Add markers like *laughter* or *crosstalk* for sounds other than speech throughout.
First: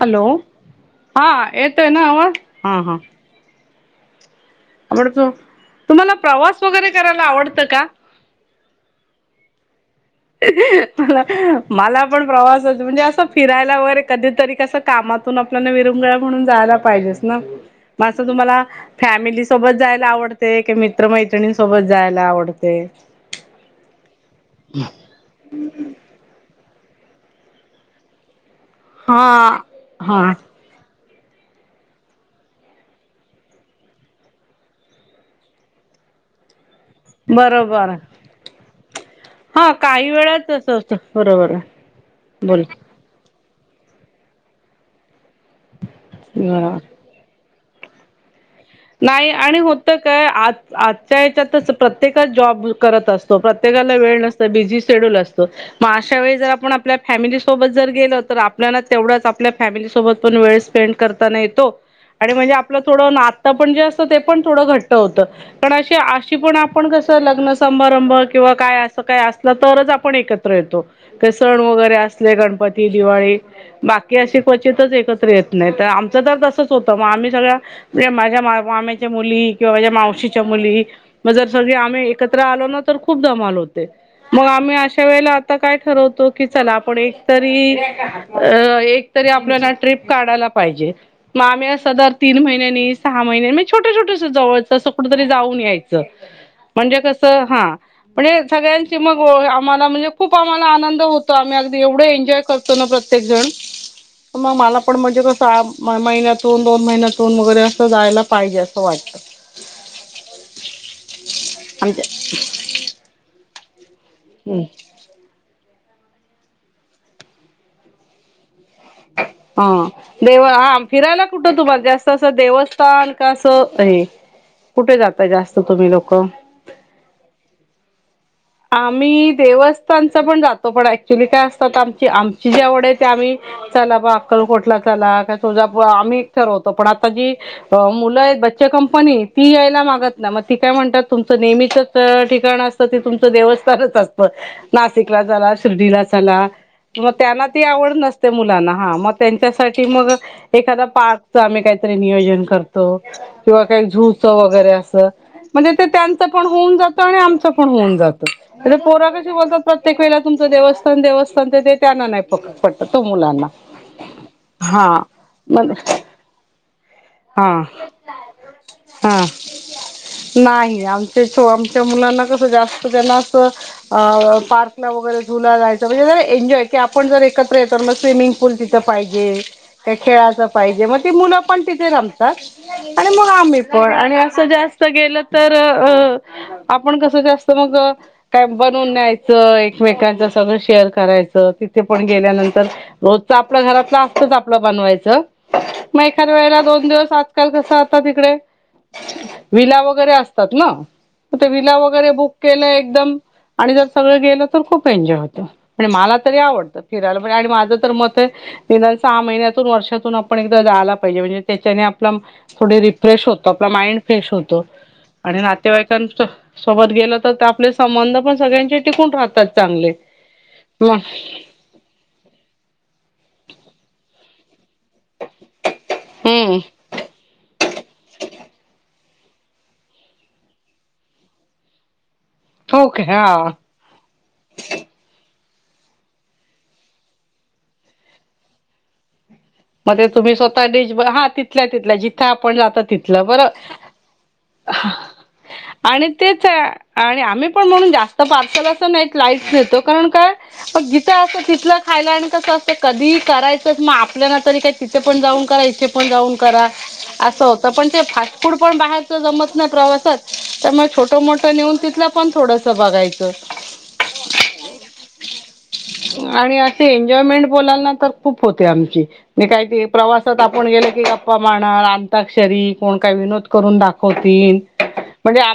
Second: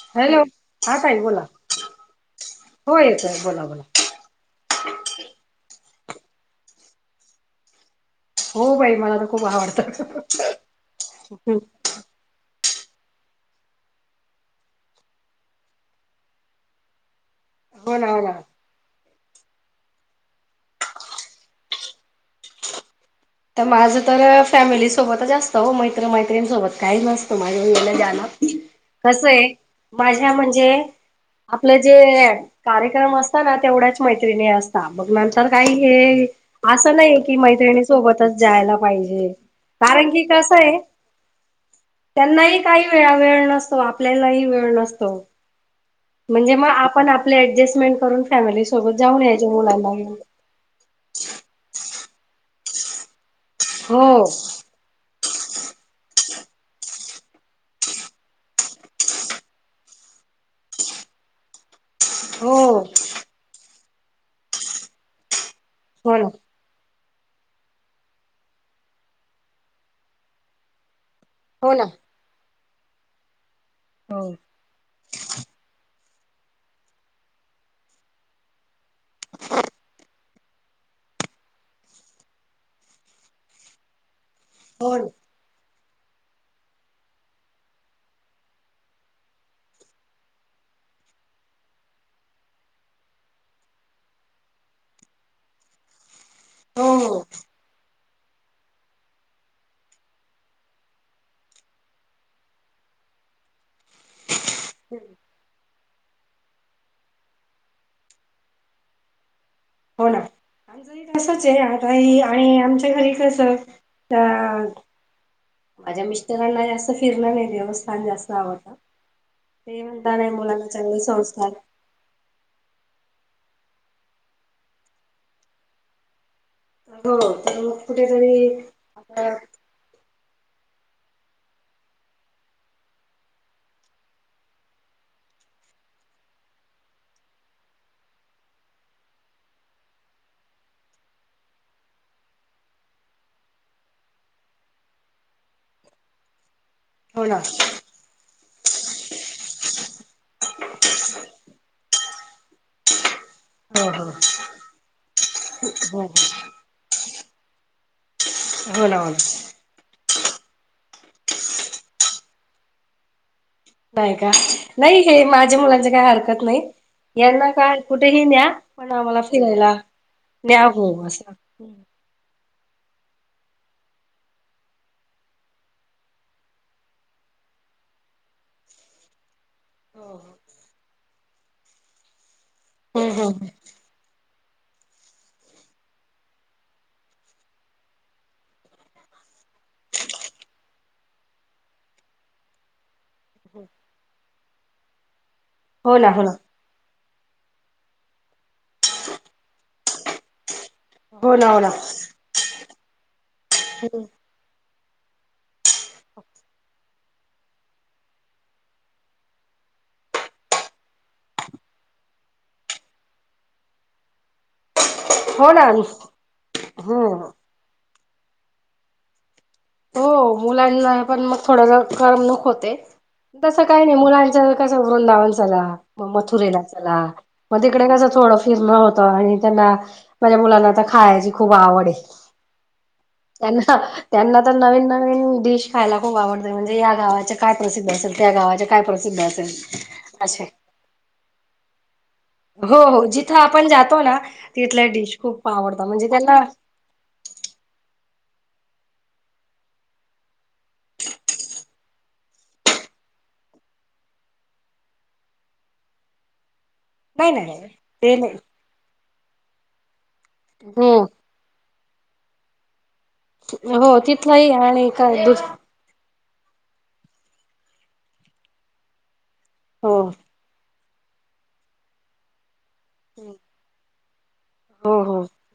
Hello हां येतोय ना आवाज? ठिक आहे बोला बोला. आवडतो तुम्हाला प्रवास वगैरे करायला आवडत का? हो बाई मला तर खूप आवडत. मला मला पण प्रवासच म्हणजे अस फिरायला वगैरे कधीतरी कस कामातून आपल्याला विरंगुळा म्हणून जायला पाहिजेच ना हो मग ना अस हो ना तुम्हाला फॅमिली सोबत जायला आवडतय की मित्रमैत्रिणींसोबत जायला आवडतय? तर माझ तर फॅमिली सोबतच जास्त हो मैत्र मैत्रिणीसोबत काही नसत माझ्या वेळेला द्याल कस आहे हा हा माझ्या म्हणजे आपल जे कार्यक्रम असतात ना तेवढ्याच मैत्रीनी असतात नंतर काही हे अस नाही की मैत्रिणी बरोबर सोबत जायला पाहिजे की हा कारण काही की वेळाच कसय असं असतं बरोबर त्यांना ही बोल काही किती वेळा वेळ नसतो, आपल्याला वेळ नसतो म्हणजे मग बरोबर आपण आपल ऍडजस्टमेंट करून फॅमिली सोबत जाऊन नाही यायचे आणि मुलांना होतं घेऊन. काय आज आजच्या याच्यात प्रत्येकच जॉब करत असतो प्रत्येकाला वेळ हो नसतो बिझी शेड्यूल असत. मग अशा वेळी जर आपण आपल्या फॅमिली सोबत जर गेलो तर आपल्याला तेवढच आपल्या फॅमिली सोबत पण वेळ स्पेंड करताना येतो. आणि म्हणजे आपल हो थोड नात पण जे असत ते पण थोड घट्ट होत कारण अशी हो ना अशी पण आप आपण कस लग्न समारंभ किंवा काय अस काय असल तरच आपण एकत्र येतो. ते सण हो ना वगैरे असले गणपती, दिवाळी बाकी हो अशी क्वचितच एकत्र येत नाही आमच तर तसच होत मग आम्ही सगळे माझ्या मुली किंवा माझ्या मावशीच्या मुली मग जर सगळे आम्ही एकत्र आलो ना तर खूप दमाला होत. हो आम्ही अशा वेळेला. आता काय ठरवतो की चला आपण एक तरी एकतरी आपल्याला ट्रिप काढायला पाहिजे मग आम्ही अस दर तीन महिन्यांनी. सहा महिन्या म्हणजे छोट छोटस जवळच अस कुठ तरी जाऊन यायच. म्हणजे हो कस हां. म्हणजे सगळ्यांची मग आम्हाला म्हणजे खूप आम्हाला आनंद होतो आम्ही अगदी एवढ एन्जॉय करतो. तो ना प्रत्येक जण. मग मला पण म्हणजे कस आज महिन्यातून दोन महिन्यातून. जायला पाहिजे अस वाटत. आमचही तसच आहे आता आमच्या आणि आमच्या घरी कस हम्म. तर. माझ्या मिस्टरांना जास्त फिरण नाही देवस्थान जास्त आवडत. हां देव हां फिरायला कुठ संस्कार तुम्हाला जास्त तस देवस्थान का अस आहे कुठे जातय जास्त तुम्ही लोक? हो मग कुठेतरी आता आम्ही देवस्थांनच पण जातो पण ऍक्च्युली काय असतात आमची आमची जी आवड आहे ते आम्ही चला बा अक्कलकोटला चला काय तुळजापूर आम्हीच ठरवतो पण आता जी मुल आहेत बच्चे कंपनी ती यायला मागत नाय मग ती काय म्हणतात तुमच नेहमीचच. ठिकाण असत तिथून. देवस्थानच असत नाशिकला चला, शिर्डीला चला मग हो ना त्यांना ती आवड नस ते मुलांना हा मग त्यांच्यासाठी मग एखादा पार्कच आम्ही काहीतरी नियोजन करतो. किंवा काही हो हो झूचं वगैरे असं म्हणजे ते हो हो त्यांचं पण होऊन जातं आणि आमचं पण होऊन जात. हो ना पोरा हो ना. कशी बोलतात. प्रत्येक वेळे तुमच देवस्थान देवस्थान ते ते त्यांना नाही फक्त पटत तो मुलांना. नाही का हा नाही माझ्या मग मुलाची काही हरकत नाही. हा यांना काय कुठेही न्या पण आम्हाला हा फिरायला. न्या नाही हो असं आमच्या आमच्या हम्म मुलांना कसं जास्त त्यांना असं. पार्कला वगैरे झुला जायचं म्हणजे जर एनजॉय की आपण जर एकत्र येत मग स्विमिंग पूल तिथ पाहिजे, खेळाच पाहिजे मग त मुलं पण तिथे रमतात आणि मग हम्म आम्ही पण आणि असं जास्त गेलं तर अ आपण कसं जास्त मग काय बनवून न्यायच. एकमेकांच सगळं शेअर करायचं तिथे पण गेल्यानंतर. रोजच आपलं घरातलं जास्तच आपलं बनवायचं हो मग ना हो ना एखाद्या वेळेला. दोन दिवस आजकाल कस आता तिकडे विला वगैरे असतात ना. हो ना ते हो ना विला वगैरे बुक केलंय एकदम आणि जर सगळं गेलं. तर खूप एन्जॉय होतं आणि मला तरी आवडतं फिरायला म्हणजे आणि माझं तर मत आहे. निदान सहा महिन्यातून वर्षातून आपण एकदा जायला पाहिजे. त्याच्याने आपला थोडी रिफ्रेश होतो आपला माइंड फ्रेश होतो. आणि हो ना नातेवाईकां सोबत गेलं हम्म तर आपले संबंध पण सगळ्यांचे टिकून राहतात. चांगले मग थोडंसं करमणूक होते तसं काही नाही मुलांच कसं वृधावनचाला. मग हम्म मथुरेला चला मग तिकडे कसं थोडं फिरणं होतं आणि त्यांना माझ्या मुलांना तर खायची खूप आवड आहे ओके हा त्यांना त्यांना आता नवीन नवीन डिश खायला खूप आवडते, म्हणजे या गावाचे काय प्रसिद्ध असेल त्या गावाचे काय प्रसिद्ध असेल. मग तुम्ही असे स्वतः *unintelligible* हा तिथल्या तिथल्या जिथ आपण जात हो हो तिथलं जिथं बर आपण जातो ना तिथल्या डिश खूप आवडतात म्हणजे आणि त्यांना तेच आणि आम्ही पण म्हणून जास्त पार्सल असं नाहीत लाईट्स नेतो कारण काय मग जिथं असं तिथलं खायला आणि कसं असतं कधी करायचंच मग आप आप तरी काही तिथे पण जाऊन करा इथे पण जाऊन करा नाही अस नाही होत नाही पण ते फास् नाही फूड पण बाहेरच जमत नाही प्रवासात त्यामुळे छोटं हम्म मोठं नेऊन तिथला पण थोडस बघायचं. हो तिथलंही आणि काय दुस आणि असे एन्जॉयमेंट बोलाल ना तर खूप होते आमची काही हो प्रवास आपण गेल की गप्पा मारा अंताक्षरी कोण काय विनोद करून दाखवतील. हो हो म्हणजे आ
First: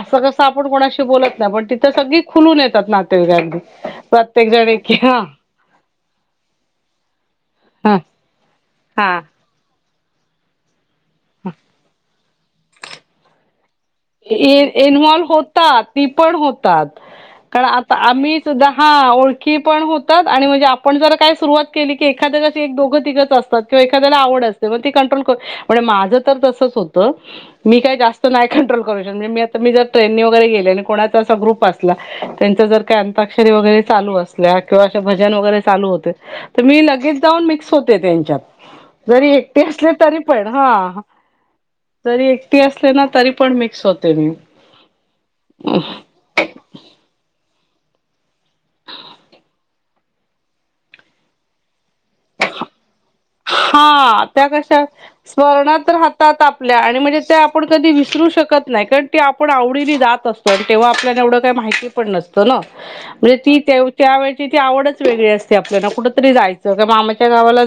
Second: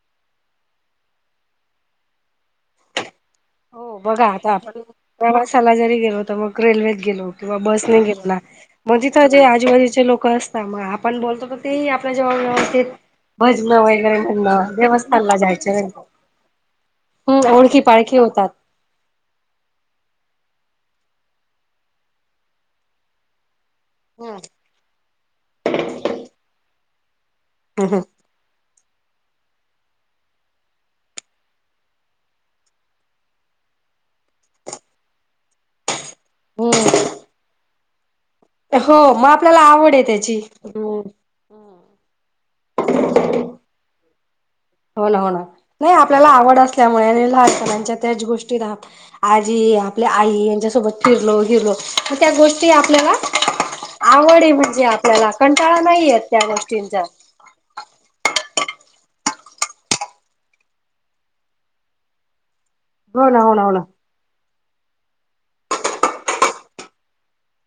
असं कसं आपण कोणाशी बोलत नाही पण तिथं सगळी खुलून येतात नातेवाकांनी. प्रत्येक जण क ह सला जरी गेलो होत मग रेल्वेत गेलो किंवा हा बसने गेला हा म्हणजे जे आजूबाजूचे लोक असतात मग आपण बोलतो तर ते ेव भजन व *inaudible* इनव्हल्व होतात ती पण होतात कारण ओळखी आता पाळखी आम्ही होतात. दहा ओळखी पण होतात. आणि म्हणजे आपण जरा काय सुरवात केली की एखाद्या कशी एक दोघ तघंच असतात कं एखाद्याला आवड हम्म असते. कंट्रोल करण माझं तर तसच होतं मी काही जास्त नाही कंट्रोल मी आताी जर ट्रेननी वैरे गेले आणि कोणाचा असा ग्रुप असला त्यांच जर काही अंताक्षरी वगैरे चालू असल्या किंवा अे भजन वगैरे चालू होते. मी हम्म लगेच जाऊन मिक्स होते त्यांच्यात हो मग जरी आपल्याला एकटे असले आवड आहे तरी त्याची पण हा हम्म जरी एकटी असले ना तरी पण मिक्स होते मी हो ना हो ना नाही आपल्याला आवड असल्यामुळे आणि लहानपणाच्या त्याच गोष्टीत आजी आपल्या आई यांच्यासोबत फिरलो गेलो तर त्या गोष्टी आपल्याला हा आवड त्या आहे कशा म्हणजे आपल्याला कंटाळा स्मरणात नाही येत राहातात त्या आपल्या आणि गोष्टींचा. म्हणजे कधी विसरू शकत नाही कारण तेी आपण आवडीनी जात असतो आणि तेव्हा आपल्याला एवढं काही माहिती पण हो म्हणजे ना हो ती ना हो ना. त्या त्या वेळची ती आवडच वेगळी असते आपल्याला कुठतरी जायचं कि मामाच्या गावाला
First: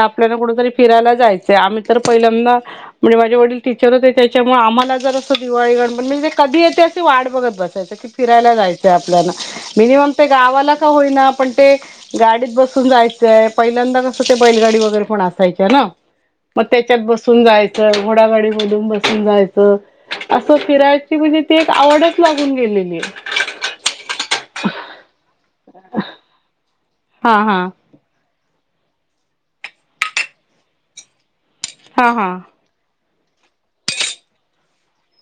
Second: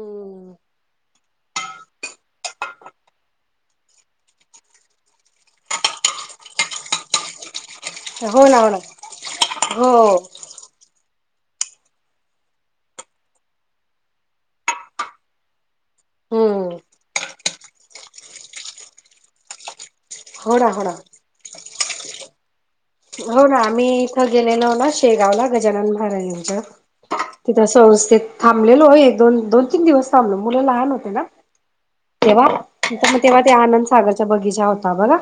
आपल्याला कुठतरी फिरायला जायचं आम्ही तर पहिल्यांदा म्हणजे माझे वडील टीचर होते त्याच्यामुळे आम्हाला जरा असं दिवाळी गडबड म्हणजे कधी येते अशी वाट बघत हो फिरायला ना हो ना जायंचं मिनिमम हो ते गावाला का होईना पण ते गाडीत बसून जायचंय पहिल्यांदा कसं ते बैलगाडी वगैरे पण असायच्या ना मग हम्म त्याच्यात बसून जायचं घोडागाडी बोलून बसून जायचं असं हो ना हो ना. फिरायची म्हणजे ती एक आवडच लागून गेलेली आहे हो ना आम्ही इथं गेलेलो हो ना शेगावला गजानन महाराज्यांचा हा तिथं हा असं व्यवस्थित थांबलेलो हो एक दोन दोन तीन दिवस थांबलो मुलं लहान होते ना हा हा तेव्हा तिथं मग तेव्हा त्या आनंद सागरच्या बगीचा होता बघा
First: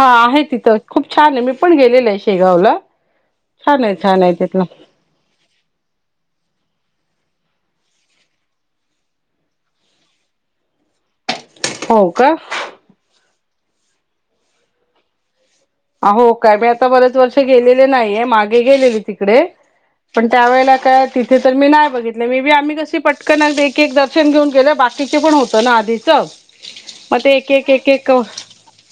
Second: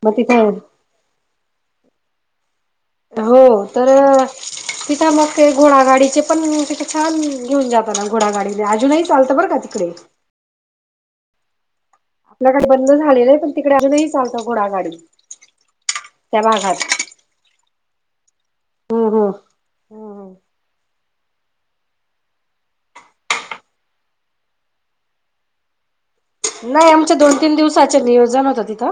हा मग तिथे आहे तिथं खूप छान आहे मी पण गेलेल आहे शेगावला हो छान तर आहे छान आहे तिथलं तिथं मग ते घोडागाडीचे पण तिथे छान घेऊन जातना घोडागाडी अजूनही चालतं बर का तिकडे हो इकडे बंद झालेलं आहे पण तिकडे आजुनही चालतो घोडागाडी आहो त्या काय मी भागात. आता बरेच वर्ष गेलेले नाहीये मागे गेलेले हम्म हम्म. तिकडे पण हम्म त्यावेेळेला काय तिथे तर मी नाही बघितलं मीबी आम्ही कशी पटकन एक एक दर्शन घेऊन गेले बाकीचे पण होत ना नाही आमच्या मग ते दोन एक तीन एक एक दिवसाचे एक नियोजन होतं तिथं.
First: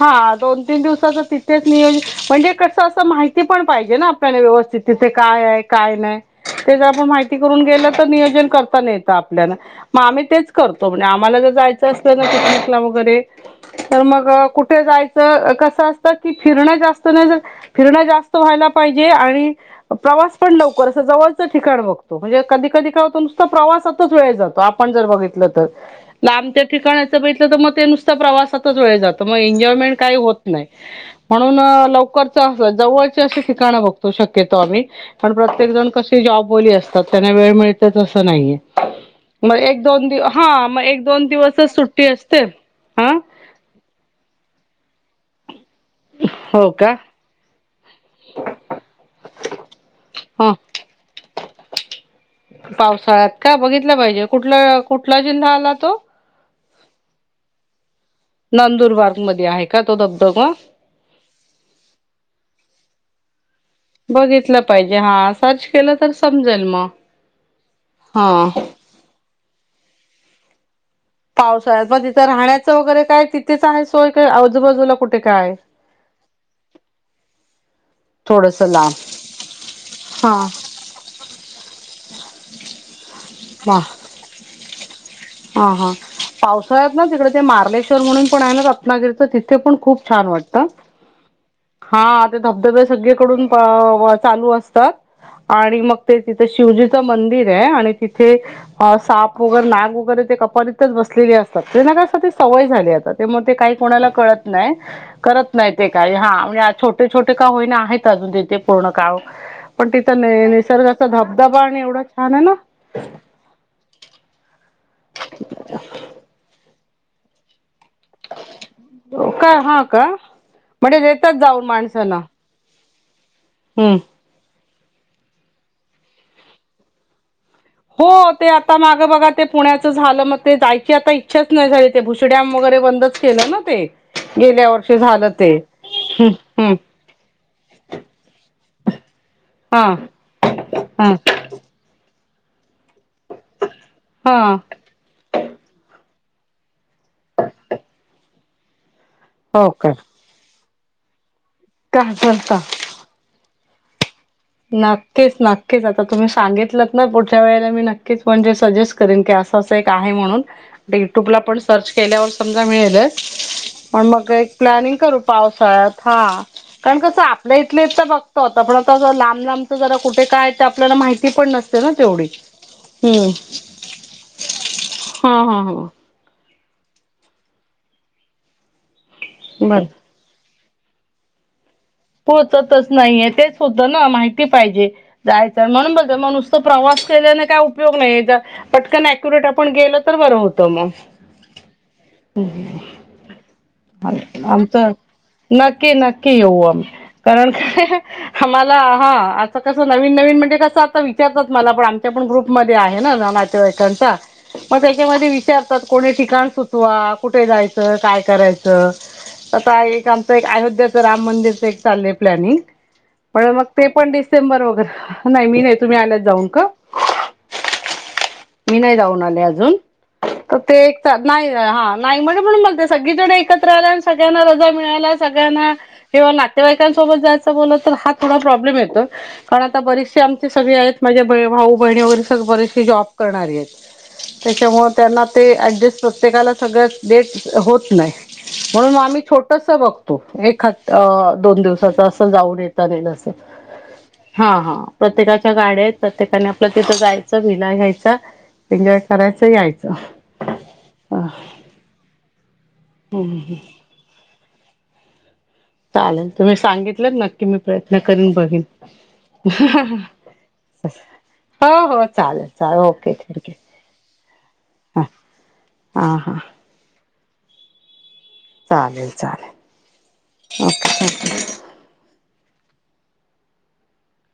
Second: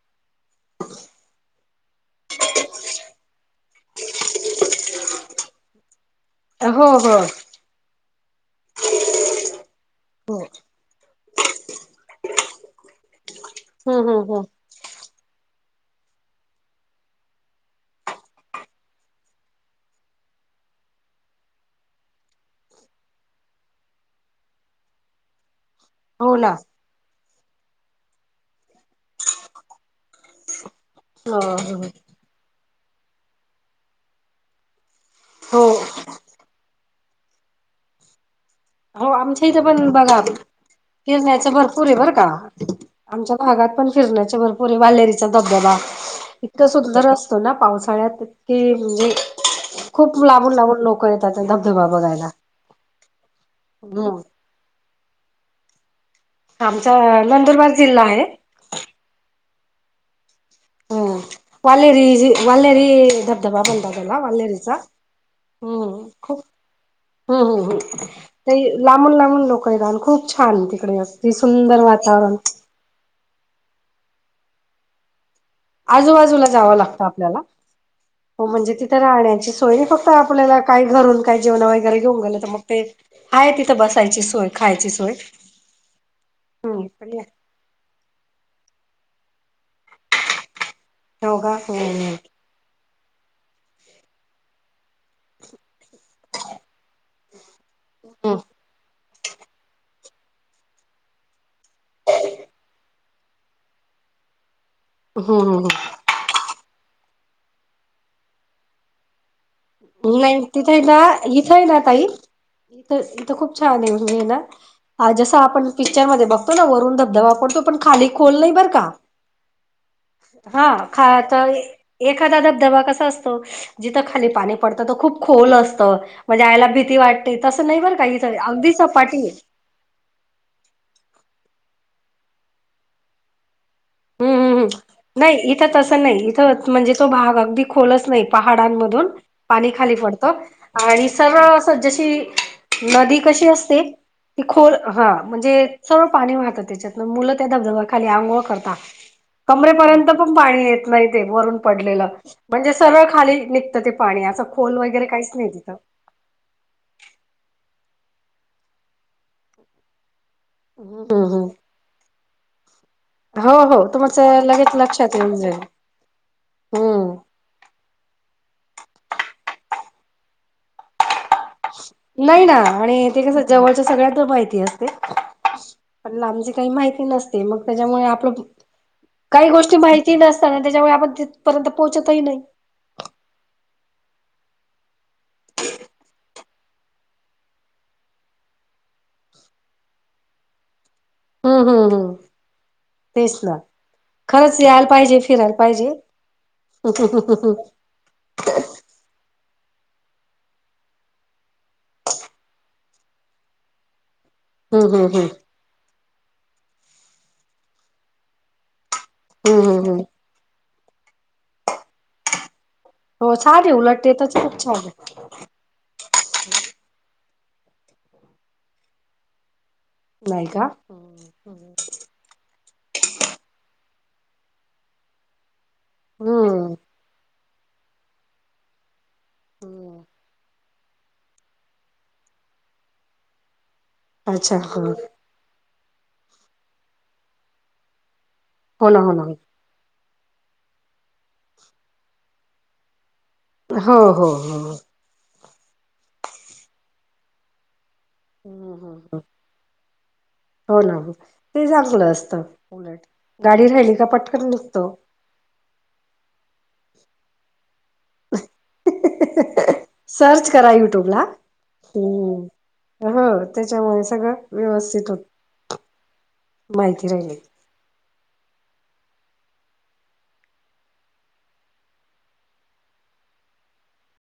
हा दोन तीन दिवसाच तिथेच नियोज म्हणजे कसं असं माहिती पण पाहिजे ना आपल्याला व्यवस्थित तिथे काय आहे काय नाही ते जर हो आपण हो हो. माहिती करून गेल तर नियोजन करताना येत आपल्याला मग आम्ही तेच हम्म आम्हाला जर जायचं असलं ना पिकनिक ला वगैरे तर हम्म मग हम्म. कुठे जायचं कसं असतं की फिरणं जास्त नाय झालं फिरणं जास्त व्हायला पाहिजे आणि प्रवास पण लवकर असं जवळचं ठिकाण बघतो म्हणजे कधी कधी काय होत नुसता प्रवासातच वेळ जातो आपण जर बघितलं तर हो ना. लांबच्या ठिकाणाचं बघितल तर मग ते नुसत प्रवासातच वेळ जातो मग एन्जॉयमेंट काही होत ह म्हणून ह लवकरच जवळची अशी ठिकाणं बघतो शक्यतो आम्ही पण हो प्रत्येक जण कशी जॉबवाली असतात त्यांना वेळ मिळतेच असं नाही हो आमच्या मग इथे एक पण दोन बघा दिवस हा मग एक दोन फिरण्याचं दिवसच भरपूर आहे सुट्टी बरं का. असते हं आमच्या भागात पण फिरण्याचे भरपूर आहे वालेरीचा धबधबा इतका हो का सुंदर असतो ना पावसाळ्यात की म्हणजे खूप ह लांबून लांबून लोक येतात धबधबा बघायला पावसाळ्यात का बघितलं हम्म पाहिजे कुठला कुठला जिल्हा आला तो आमचा नंदुरबार जिल्हा आहे नंदुरबार मध्ये आहे का तो धबधबा हो वालेरी वालेरी धबदबा म्हणतात. त्याला बघितलं वालेरीच पाहिजे हा सर्च केलं हम तर खूप समजेल मग हम हम.. हा. लांबून लांबून लोकं येतातं, खूप छान तिकडे असं पावसाळ्यात म तिथं राहण्याचं वगैरे काय तिथेचं आहे. सोय काय आजूबाजूला कुठे काय आहे? आजूबाजूला जावं लागतं आपल्याला, हो थोडस म्हणजे लांब. तिथं राहण्यांची सोय फक्त हा आपल्याला काह घरून काय जेवण वगैरे घेऊन गेले तर मग ते आहे तिथं वा बसायची सोय, खायची सोय. हा हा पावसाळ्यात ना हम्म तिकडे ते मार्लेश्वर स्वर म्हणून पण आहे ना रत्नागिरीचा तिथे पण खूप छान वाटतं. हो का हम्म हा त्यात धबधबे सगळीकडूनं चालू असतात. आणि मग ते तिथे शिवजीचं मंदिर आहे आणि तिथे हम्म साप वगैर नाग वगैरे ते कपारीतच बसले असतात तेना गं असा ती सवय झालीये आता ते मोठे काही कोणाला कळत नाही करत हम्म नाही ते काही हा म्हणजे छोट छोटे-छोटे का होईना आहेत. अजून तिथे पूर्ण काव पण हम्म तिथं नाही तिथे ना निसर्गाचा धबधबा आणि एवढा छान आहे ना तिथं खूप छान आहे ना जस आपण पिक्चर मध्ये बघतो. तो ना वरून धबधबा पडतो पण खाली खोल नाही बरं का. काय हा का हा म्हणजे देतात खायचं, जाऊन माणसांना एखादा धबधबा कसा असतो असतो हम्म जिथं खाली पाणी पडत तो खूप खोल असतं, म्हणजे यायला भीती वाटते. तसं नाही बरं का इथं, अगदीचं सपाठीये. पुण्याच झालं मग ते जायची आता इच्छाचं नाही. झाली ते भुशी डॅम वगैरे बंदच केलं ना ते. हम्म गेल्या हम् वर्षी झालं नाही ते इथं तसं नाही हम्म इथं हम्म म्हणजे तो भाग अगदी खोलचं नाही पहाडांमधून पाणी हा खाली पडत आणि हा सरळ अस अस जशी नदी कशी असते ती हा खोल ह म्हणजे सरळं पाणी वाहतं त्याच्यातनं, मुलं त्या धबधबा खाली आंघोळ करतात. हो का कमरेपर्यंत पण पाणी येत नाही ते वरून पडलेलं, काय बोलता म्हणजे सरळ खाली निघतं ते पाण्याचं नाग तेच नाग तेचं जातात. तर तुम्ही सांगितलंत ना पुढच्या वेळेला मी नक्कीचं, म्हणजे सजेस्ट करेन की असं असं एक आहे म्हणूनं. ते हम्म युट्यूबला हम् पण सर्च केल्यावर समजा मिळेलचं. हो हो आणि मग तुमचं एक लगेच प्लॅनिंग लक्षात करू येऊन जाईल पावसाळ्यात हा कारण हम्म कसं आपण इथल्या इथत बघतो आता पण आता जरा लांब लांबच जरा कुठे काय ते आपल्याला माहिती पण नसतं. नाही ना आणि ते कसं जवळच सगळ्याना माहिती असते. हा हा हा पण लांबची काही माहिती नसते, मग त्याच्यामुळे आपलं काही गोष्टी बर माहिती माहिती नसत ना त्याच्यामुळे आपण तिथपर्यंत पोहोचतही नाही. पोचत नाहीयं तेच होत ना माहिती पाहिजे जायचं म्हणून बोलतोय म नुसतं प्रवास केल्याने काय उपयोग नाहीयं, पटकन अक्युरेट आपण गेल तर बरं होतं मग. हम हम हम.. तेच ना. खरंच यायला आमचं, पाहिजे फिरायला पाहिजे. नक्की नक्की येऊ आम्ही. कारण काय आम्हाला हा आ आता कसं नवीन नवीन म्हणजे कसं आता विचारतात मला पण आमच्या पण ग्रुप मध्ये आहे ना ग नातेवाईकांचा मग हम्म त्याच्यामध्ये विचारतात कोणी ठिकाण सुचवा कुठे जायचं काय करायचं. आता एक आमच एक अयोध्याचं राम मंदिरचं एक चाललंय प्लॅनिंग. हो पण छान मग आहे ते उलट पण तरच खूप डिसेंबर छान आहे वगैरे नाही, मी नाही तुम्ही आल्यात जाऊन का? मी नाही जाऊन आले अजून. नाही का? ते एकतात नाही हा नाही म्हणून म्हणून म्हणतेय सगळी जण एकत्र आला अन सगळ्यांना रजा मिळाला सगळ्यांना किंवा हम्म. नातेवाईकांसोबत जायचं बोल तर हा थोडा प्रॉब्लेम येतो. कारण आता बरिशी आमची सगळे आहेत माझे भाऊ बहिणी वगैरे सगळे बरिशी जॉब करणारी आहेत. अच्छा हो त्याच्यामुळे त्यांना ते ऍडजस्ट प्रत्येकाला सगळ डेट होत नाही हो म्हणून ना हो आम्ही ना छोटस बघतो एखाद दोन दिवसाच असं जाऊन येतो. झालेल असेल हो हो हा हा हो. प्रत्येकाच्या गाड्यात प्रत्येकाने आपलं तिथं जायचं वीणा घ्यायचं एन्जॉय करायचं यायचं हो ना ते झाकल असत गाडी राहिली का पटकन पटकन हुत *inaudible* चालल तुम्ही सांगितलं नक्की मी प्रयत्न करीन बघीन सर्च करा युट्यूबला हो हो हम चालेल चालेल ओके ह थँक्यू त्याच्यामुळे सगळं व्यवस्थित होत हा हा माहिती राहिली चालेल चालेल ओके थँक्यू